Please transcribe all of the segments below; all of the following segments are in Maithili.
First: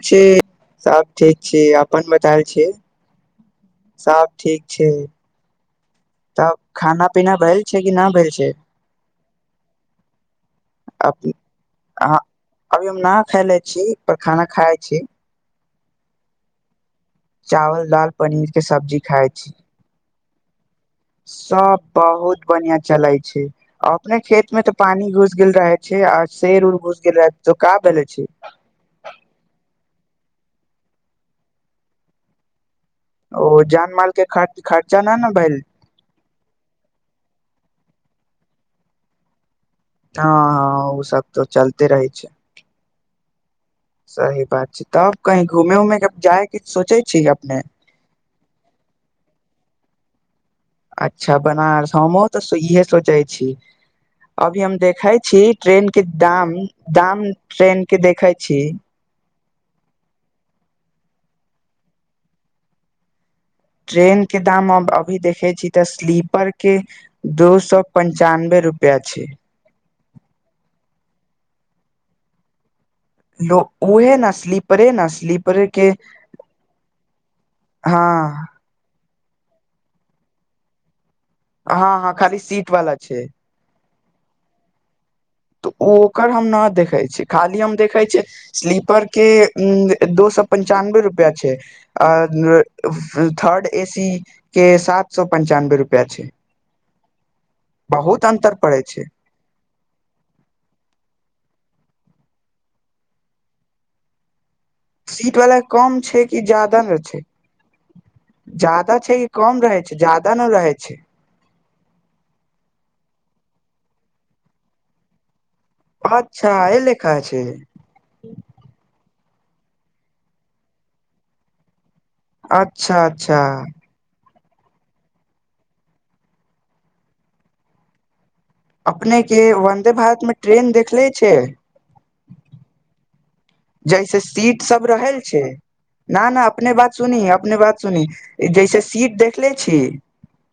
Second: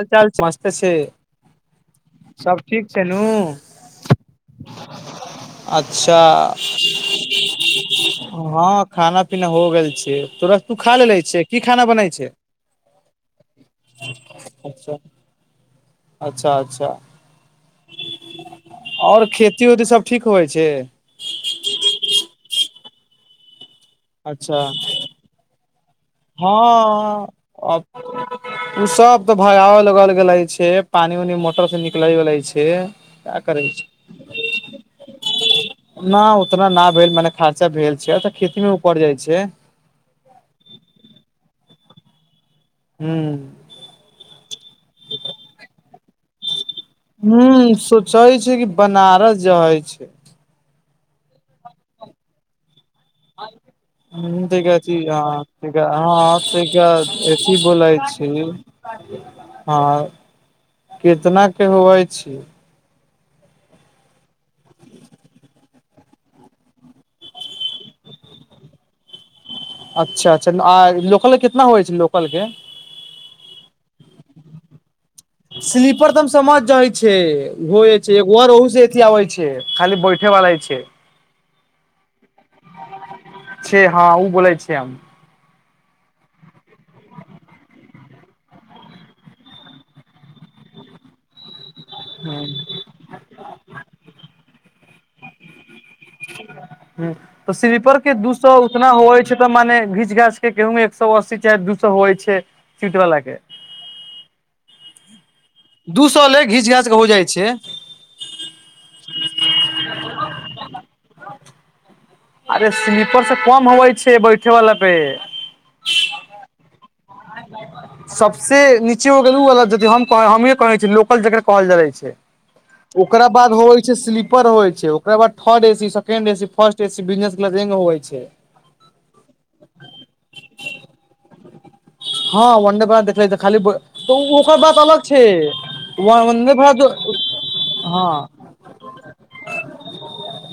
हाल छी चाल मस्त छै सभ ठीक छी अपन बतायल सब छी ठीक छै नू सब ठीक छै अच्छा तब खाना पीना भेल छै कि नहि भेल छै हँ खाना पीना हो गेल छै तुरत तू खा ले ले छियै की खाना बनैइ छै अभी हम ना खायले छी पर खाना खाइब अच्छा अच्छा चावल दाल पनीरके सब्जी आओर खाय छी खेती उती सब ठीक होइ छै सब बहुत बन्हियां चलैए छे अपने खेत अच्छा मे तऽ पानी घुसि गेल रहै छे आ शेर उर घुस गेल हँ रहे तो का अब भेले छै तू सब तऽ भाया कलगल गेलैइ छे पानि ऊनी मोटर से निकलइ गेलैइ छे ओ जान माल के खर्चा न न भईल न उतना ना भेल माने खर्चा भेल छै खेती मे ऊपर जाइ छै हँ हँ ओ सब तऽ चलते रहैइ छै हूँ सही बात छै तब कहीं घूमे उमे कब जाइ हूँ सोचै छी कि बनारस जाई छी अच्छा बनारस हमहुँ तऽ इहे सोचैय छी ह तै अभी हम छी देखै ह ट्रेन के हँ दाम तै दाम अथी ट्रेन बोलै के छी देखै [unintelligible] हाँ केतना के हुवए छी ट्रेन के दाम अब अभी देखै छी तऽ स्लीपर के दू सौ पंचानबे रूपया छै अच्छा अच्छा आ लोकल कितना होइ छैए लोकल के लो उहे ने स्लीपरे ने स्लीपरे के स्लीपर त हम समझ जाइ छे गोये हँ छैइ एगो सीट आवै छे खाली बैठे वला [unintelligible] छै हां हां खाली सीट वाला छे हां ओ बोलय छी आ तऽ ओ ओकर हम न देखैछी खाली हम देखैई छिअइ स्लीपर के दो स पञ्चानबे रुपया छे अ ह थर्ड ए सी के सात सौ पञचानबे रुपए हूंअ् तऽ स्लीपर के बहुत दू स अन्तर पड़ै उतना छै होइ छैय तऽ माने घीच घाच के गेहूमे एक सए अस्सी चाहे दू सए होइ छैय सीट वला के सीट वाला कम दू छैइ सए कि ले घीच जादा घाच के रहै हो छैय जाइ छै जादा छैइ कि कम रहैइ छैइ ज्यादा न रहैए छैइ अरे स्लीपर सब कम होवै छैइ बैठे वाला बेड अच्छा ए ले सबसे नीचे कहे छ छीै लोकल जकरा कहल जा छै [unintelligible] [unintelligible] अच्छा ओकरा अच्छा बाद होइ छैय स्लीप पर हो छैय ओकरा बाद third A C second A C first A C business होइ छैय अपने के वन्दे भारत में ट्रेन देखले छैय हंअ् वंदेभारत देखले खाली तऽ ओकर बात अलग छैय ना ना अपने बात सुनी अपने बात सुनी हँ जैसे सीट देखले छी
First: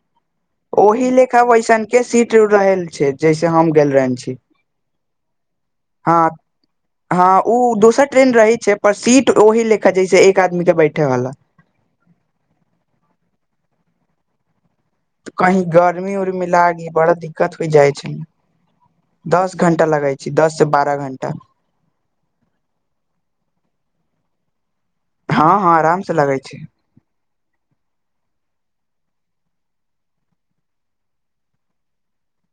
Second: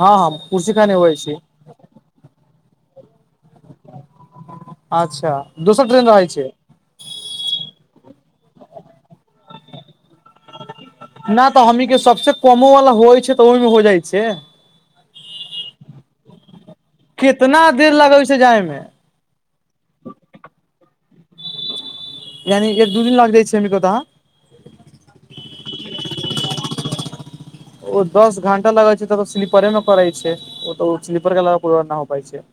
हँ हम कुर्सी खाने ओहि होइ छी लेखा बैसन के सीट रहल छै जैसे हम गेल रह छी अच्छा दोसर ट्रेन रहै ह छै हँ ओ दोस ट्रेन रहै छै जैसे एक आदमी के बैठे वाला नहि तऽ हमीे सबस कमो वाला होइ छै तऽ ओहिमे होइ जाइ छै तऽ कहीं गर्मी उर्मी लागी बड़ा दिक्कत कितना होय देर जाइ छै लगै जाय मे दस घण्टा लगै छै दस सँ बारह घण्टा यानि एक दू दिन लाग जाइ छै अमी के ओता कता हँ हँ आराम से लगै छै ओ दस घं्टा लगै छै त स्लीपरे मे करै छै ओ तऽ ओ स्लीपर के ल नहि हो पा छै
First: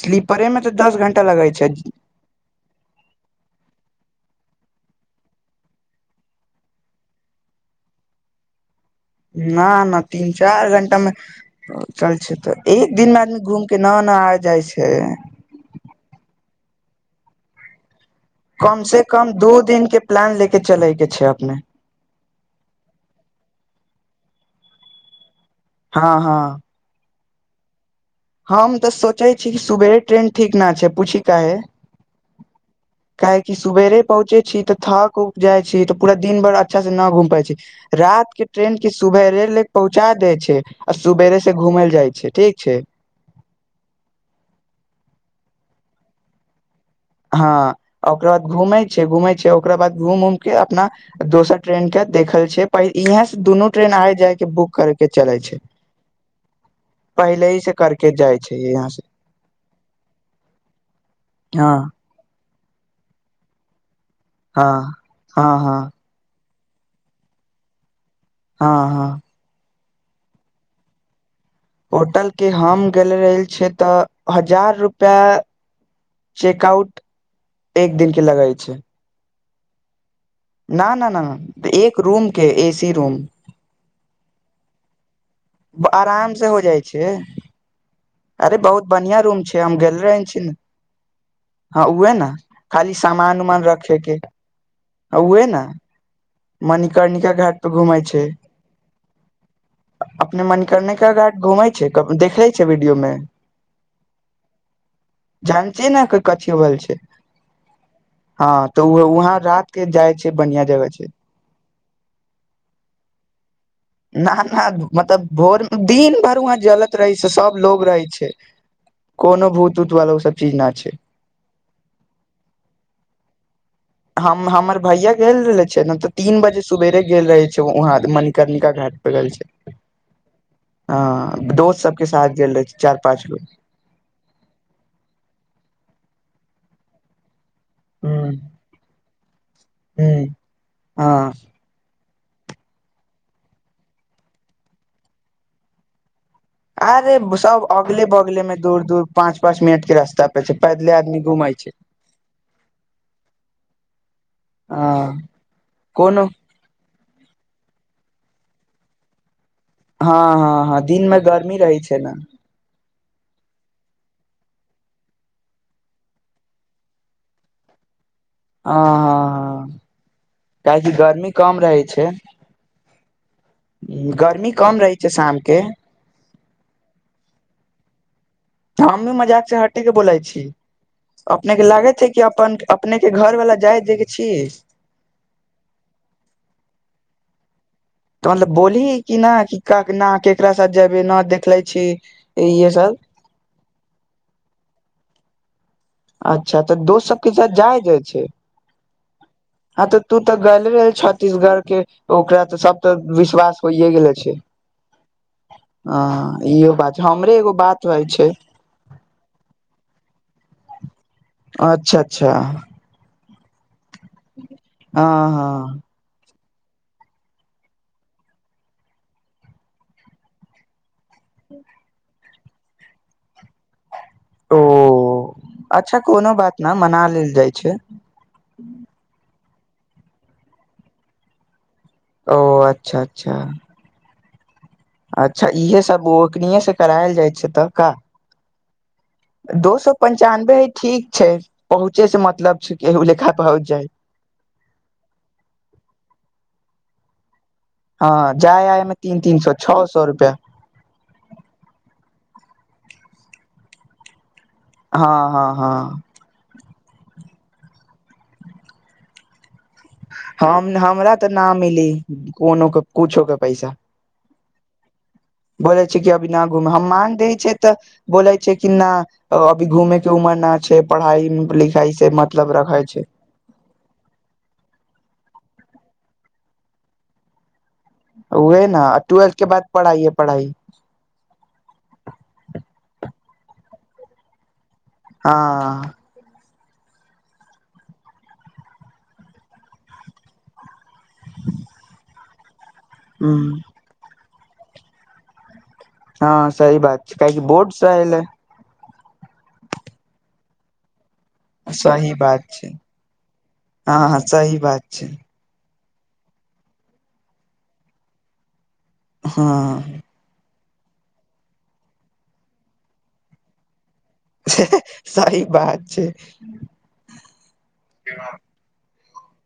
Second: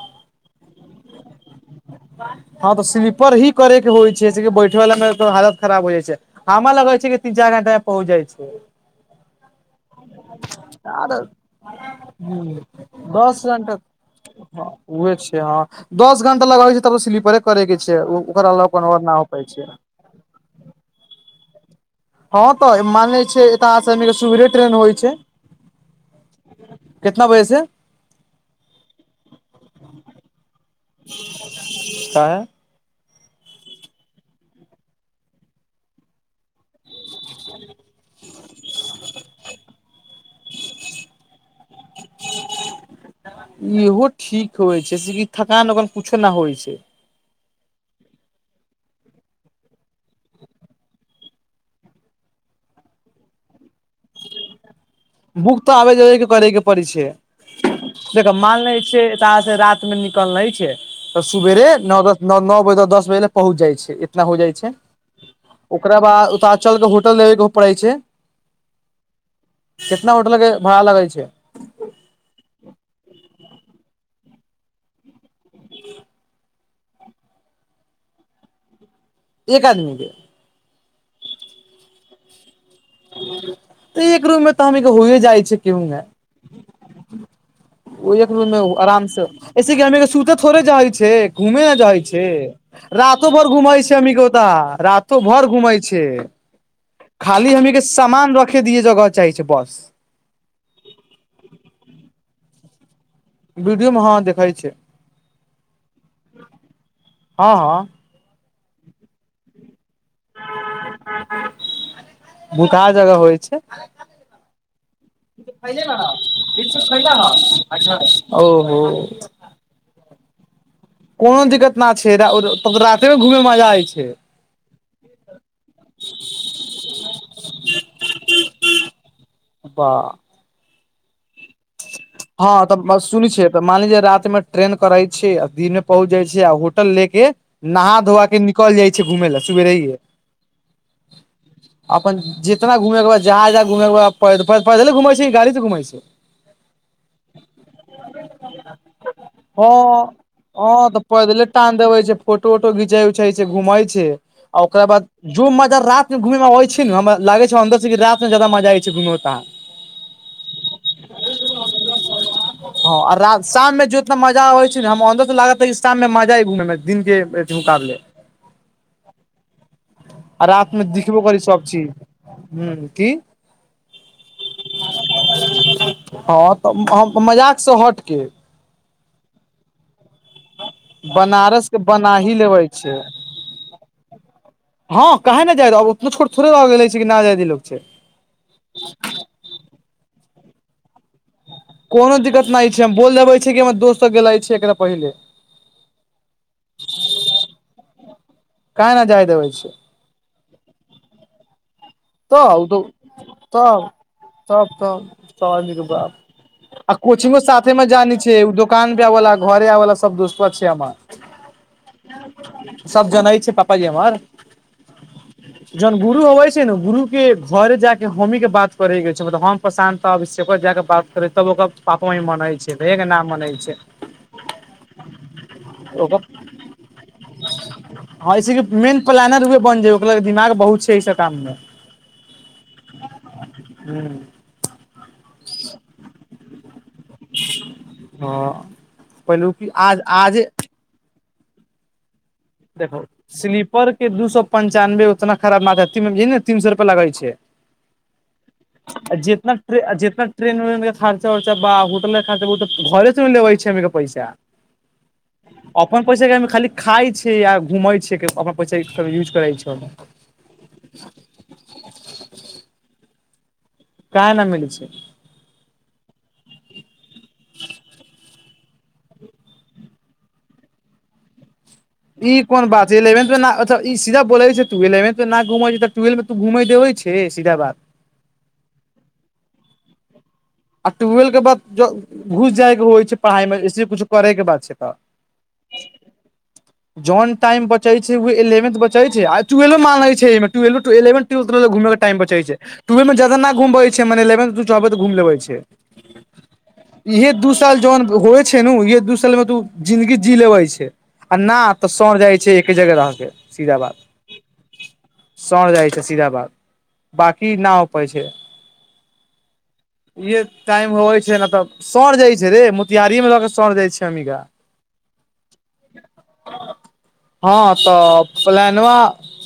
स्लीपरे मे तऽ दस घं्टा लगैत छै हँ तऽ स्लीपर ही करे के होइ छै बैठे वला मे हालत खराब हो जाइ छै ह लग कहै छै तीन चार घंटा पहुँच जाइ छै न न तीन चार घं्टा मे आर चल छै तऽ एक दिन मे आदमी घूम के न न आ जाइ ह छै उहे छै हँ दस घंटा लगाबै छै तब स्लीपरे करे के छै ओ [unintelligible] कम से कम दू दिन के प्लान लेके चलैके छै अपने हँ तऽ मान ले छै एतय सुवेरे ट्रेन होइ छै हँ हँ कितना बजे से हम तऽ सोचै छी कि सुबेरे ट्रेन ठीक न छै पूछि काहे काहे काहे कि सवेरे पहुँचे छी तऽ थक उऊप जाय छी तऽ पूरा दिन भरा अच्छा से न घूम पाब छै रात के ट्रेन के सुबेरे ले पहुँचा दै छै आ सुवेरे से घूम लए जाइ छै ठीक छै इहो ठीक होइ छै से कि थकान ओकान कुछो नहि होइ छै हँ ओकरा बाद घूमे छै घूमे छै ओकरा बाद घूम उम के अपना दोसर ट्रेन के देख देखल छै प इहे से द दुन ट्रेन आय जाय के बुक कर बुक तऽ आबे जेबैके करैके पड़ै छै पहिले ही से करके देख जाइ छै मानले यहाँ से छियै त से रात मे निकल नहि छै तऽ सुबेरे हँ नओ दस नओ बजे त दस बजे ले पहुँच जाइ छै इतना हो जाइ छै हँ हँ हँ ओकरा बाद उता चलके होटल लेबय के पड़ै छै हँ हँ कितना होटल भाड़ा लगै छै होटल के हम गेल रहल छियै तऽ हजार रुपआ चेकआउट एक दिन के लगै छै एक आदमी के न न न एक रूम के ए सी तऽ एक रूम मे तऽ हम के होए जाइ छै केहू ने आरामसँ हो जाइ छै ओ एक रूम मे अरे बहुत आराम बढ़िया से रूम छै ऐसे हम क गेल ह रहे सुते छी ने थोड़े जाइ छै घूमे न हँ जाइ उहे छै ने खाली रातो सामान भर उमान घुमाै छै रखे अमी के ओता रातो भर उहे ने घुमाइ छै मणिकर्णिका खाली घाट पे हमी के घूमे छै सामान रखे दिय जगह चाही छै बस अपने मन करने के घा घूमे छै देखे छै वीडियो मे वीडियो मे हँ देखइ छै जान छिय ने कथी होल छै हँ हँ हँ तऽ वहाँ रात के जाइ छै बढ़िआँ जगह छै भूखा जगा होइ छै न ना मतलब भोर दिन भरि वहाँ जलत रहै छै सब लोग रहै छै ओहो कोनो भूत उत वाला ओ सब चीज न छै कोनो दिक्कत न छै रातेमे मे घूमे मे मजा आय छै हम हमर भैया गेल रहले छै ने तऽ तीन बजे सुबेरे गेल रहे छै वहााँ मणिकर्णिका घाट तप कल छै तऽ ह हँ तऽ बस सुन गो छियै त मान रा मे ट्रेन करै छै दिन मे पहुँच जाइ छै होटल लेके नहा धोआ ह के निकल जाइ छै घुमे ले सुेरे हे ह हँ अपन जितना घूमे के ब जहा जहाँ घूमे के पैदले घुमे छै गाड़ी से घुमे छै अरे सब अगले बगले में दूर दूर पाँच पाँच मिनट के हँ रास्ता पे छै हँ पदले तऽ आदमी घुमा पैदले टान देबै छै फोटो उटो घिचै उचै छै घूमै छै आ ओकरा बाद हँ जो मजा रात मे कोनो घूमे मे आबै छै ने हमरा लागे छै अर से र जादा मजाइ छै घुमो त हँ हँ हँ दिनमे गर्मी रहैत छै ने हँ शाम मे जो उतना मजा आबै छै ने हम अन्दर त लागत शाम मे मजा ह घूम मे दिन के हले हँ हँ हँ आ रात मे काहकि दिखबो गर्मी करी कम सब रहै चीज छै ह की गर्मी कम रहै छै शामके हँ तऽ मजाक से हटके हमी मजाक से हटी के बोलै छी बनारस अपनेके के लागैत हे बना कि ही अपन लेबे छै अपनेके घरवलाा जाय देय के छीिय हँ के ने जाय ओतना छोट थोड़े रह गेले छै कि न जायद लोक छै तऽ मतलब बोली कि नहि कि न ककरा साथ जाब न देख कोनो दिक्कत नहि छै हम बोल देबै छिय कि हमर दोस्तसभ गेलिय एकरा पहिले अच्छा तऽ दोस्त सबके सा जाय जाइ छै काहे न जाय देबै छै हँ तऽ त तऽ गे रहे छत्तीसगढ़ के ओकरा तऽ सब तऽ विश्वास तब होइए गेलो छै तब तब सब आदमी के ह बाप इहो आ बात हमरे कोचिंगो एगो साे बात में होइ जानी छै दोकान पे आवा घरे आवा सब्त अच्छा अच्छा सब जै छै पापाजी हमर हँ हँ जन गुरु हब छै ने गुरु के घरे जााक हमहीं के बात करे के छै मतलब हम प्रशानता अभिषकर जाक बात करे तब ओकर पापा मनै छै भेग न मनै छै [unintelligible] ओ अच्छा ओकर कोनो बात नहि मना लेल जाइ छै हँ ऐसे कि मेन प्लानर उहे बन जे ओकर दिमाग बहुत छै ई सब काम मे ओ अच्छा अच्छा हूँ अच्छा इह सब करायल जाइ छै तऽ का हँ पहिलुकी दो सए आज आजे पंचानबे हय ठीक छै कहहुँचे से मत देखो स्लीपर के दू सए पञ्चानबे उतना खराब नाथ ती तीन सए लगाय छै हँ जाय आय मे तीन तीन सौ जितना छओ सौ जितना रुपआ ट्रेन उेन खर्चा उर्चा बा होटल खर्चा ब त घरे त लेबै छ के पैसा हँ हँ अपन हँ पैसा के हममे खाली खााय छै या घूम छै अपना पैसा यूज करै छै हम हमरा तऽ न मिली कोनो के कुछो के पैसा आ ने मिल छै बोले छै अभी न घूमे हम मांग रहे छै तऽ बोले छै कि न अभी घूमे के उमर न छै से पढ़ाइ लिख लिखाई ई कोन बात छै इलेंथ पे ई सीधा बोलै छै तू इलेंथ पे न घुम टेल मे त घुमै देबे छै सीधा बात ओएह न ट्वेल्थ के बाद पढ़ाइए पढ़ाइ आ ट्वेल्व के बाद ज घुस जायके होइ छै पढ़ाईमेस कछु करयके बात छै तऽ हँ जॉन टाइम बचै छै उहे एलेवेंथ बचै छै आ ट्वेलो मानलै छै एमे ट्वेलो एलेवेन ट्वेल्थ रहलक त घुमे के टाइम बचै छै त उहेमे ज्यादा ना ह घुमबै छै मने एलेवेन्थ में चाहबै त घुम लेबे छै हँ सही बात छै इहे काहेकि दू बोर्ड साल स जन एलै हो छै नु इहे दू साल मे तू जिंन्दगी जी लेबय छै आ ना तऽ सही सड़ जाइ बात छै एके जगह रहके सीधा बात हँ हँ सही बात छै सड़ जाइ छै सीधा बात बाकी न हो पै छै हँ इहे टाइम होवे छै न त सड़ जाय छै रे मोतिहारीये में रह के सड़ जाय छै हमनी का हे हे सही बात छै हँ तऽ पलैनवा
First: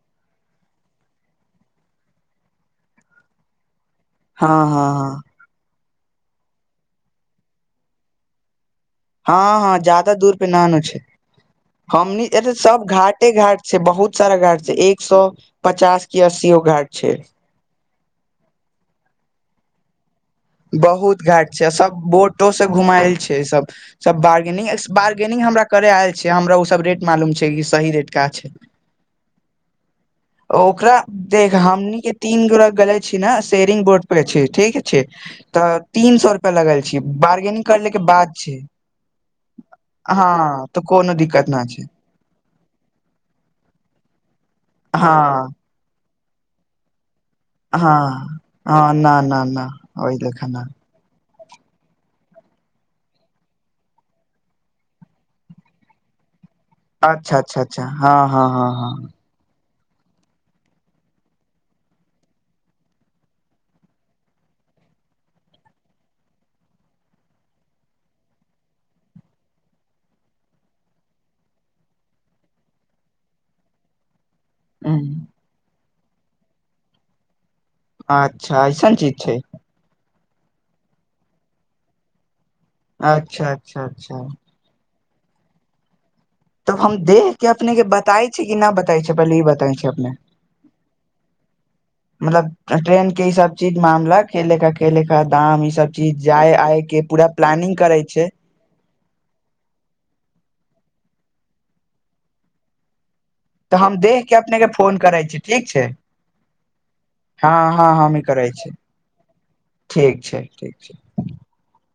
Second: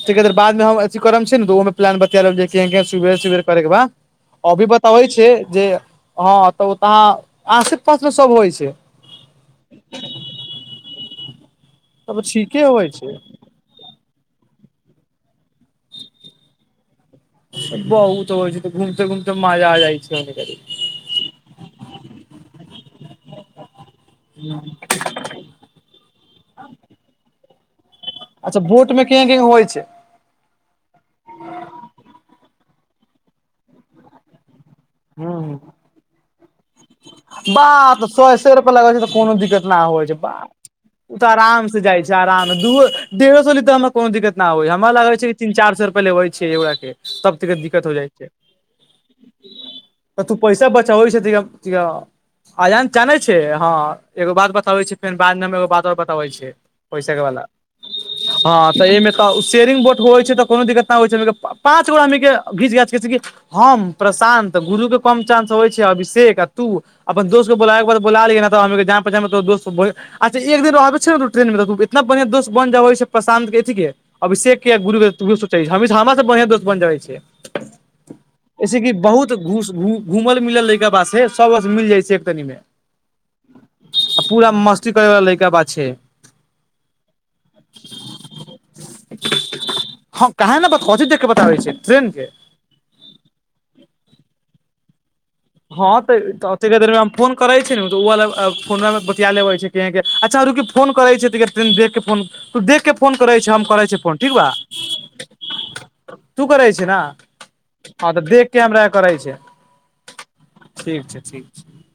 तैका देर बाद मे हम अथि करम छे नु ओमे प्लान बतिया लेब जे कें कें सुबेरे सुबेरे करे के बा हँ अभी बताबै हँ छै जे हँ तऽ ओत हँ आसे पास मे सब होइ छै हँ हँ ज्यादा दूर पे नानु छै तब हमनी एत ठीके सब होइ घाटे छै घाट छै बहुत सारा घाट छै एक सौ पचास की अस्सी गो घाट छै बहुत होइ छैय तऽ घुमते घुमते मजा आ जाइ छैय। बहुत घाट छैय आ सब बोटो से घुमायल छैय सब सब बारगेनिंग बारगेनिंग हमरा करे आयल छै हमरा ओ सब रेट मालूम छै सही रेट का छै अच्छा बोट मे केहन केहन होइ छै ओकरा देख हमनी के तीन गोरा गले छी न सेयरिंग बोर्ड पे छी ठीक छै तऽ तीन सौ रुपआ लगल छै बारगेनिंग करेला बाह के तऽ बाद सए सए छै रुपआ लगै छै तऽ कोनो दिक्कत न होइ छै हँ बाह तऽ कोनो ओ दिक्कत न आराम से छै जाइ आराम दूओ डेढ़ो सौ लीत हमरा कोनो दिक्कत होई हमरा लागे छै कि तीन हँ चार सौ रुपया लेबै छै एक गोरा के तब तैका दिक्कत हो हँ जाइ छै हँ न न न ओहि त तू लेखा न पैसा बचाबै छै कि अ अयान चा नै छे हँ एगो बात बताबै छे फेर बादमे हम एगो बात और बताबै छै पैसा के वाला हँ तऽ एहिमे त उ स् टेरिंग बोट होइ छै तऽ कोनो दिक्कत नहि होइ छै पाँच गोरा हमनी के घीच घाघ कहे छैकी हम प्रशानं त गुरु के कम चांस होइ छै अभिषेक आ तू अपन दोस्त के बोलाय के बा त बोला लिय न तऽ हमनि के जान पेहचान में तोहर अच्छा एक दिन रहबै छै न तु ट्रेन मे त इतना बढ़िआं दोस बनजाबै छै प्रशांतके अथि के अभिषेक के या गुरु के हँ तूहे सोचैछे हमरा से बढ़ियां दोस्त बन जाइ छै अच्छा अऐसन चीज छ घुस घु घूमल मिलल लैकेा बासे सबस मिल जाइ छैय एक तनी मे। अच्छा अच्छा अच्छा पूरा मस्ती लैका बा छैय। तब हम देख के अपने के बताय छैय कि नहि बताय छैय पहिले ई बताय छैय अपने। हँ काहे ने बता कथी देख के बताबै छै ट्रेन के मतलब ट्रेन के ई सब चीज मामला खेले का खेले का हँ तऽ अ तैका देर मे हम पूरा फोन करे छी प्लानिंग नु त करै उ वला छै फोनवा मे बतिया लेबे छैय केके अच्छा रुकिए फोन करै छैय तैका तनि देख के फोन तू देख के फोन फोन करै छे हम तऽ करै छेय फ़ोन देख के ठीक बा। अपने के फोन करै छी ठीक छै तू करै छे ना हँ हँ ह हमी तऽ करै देख के छी हमरा के करै छैय। ठीक छैय। ठीक छैय ठीक छैय।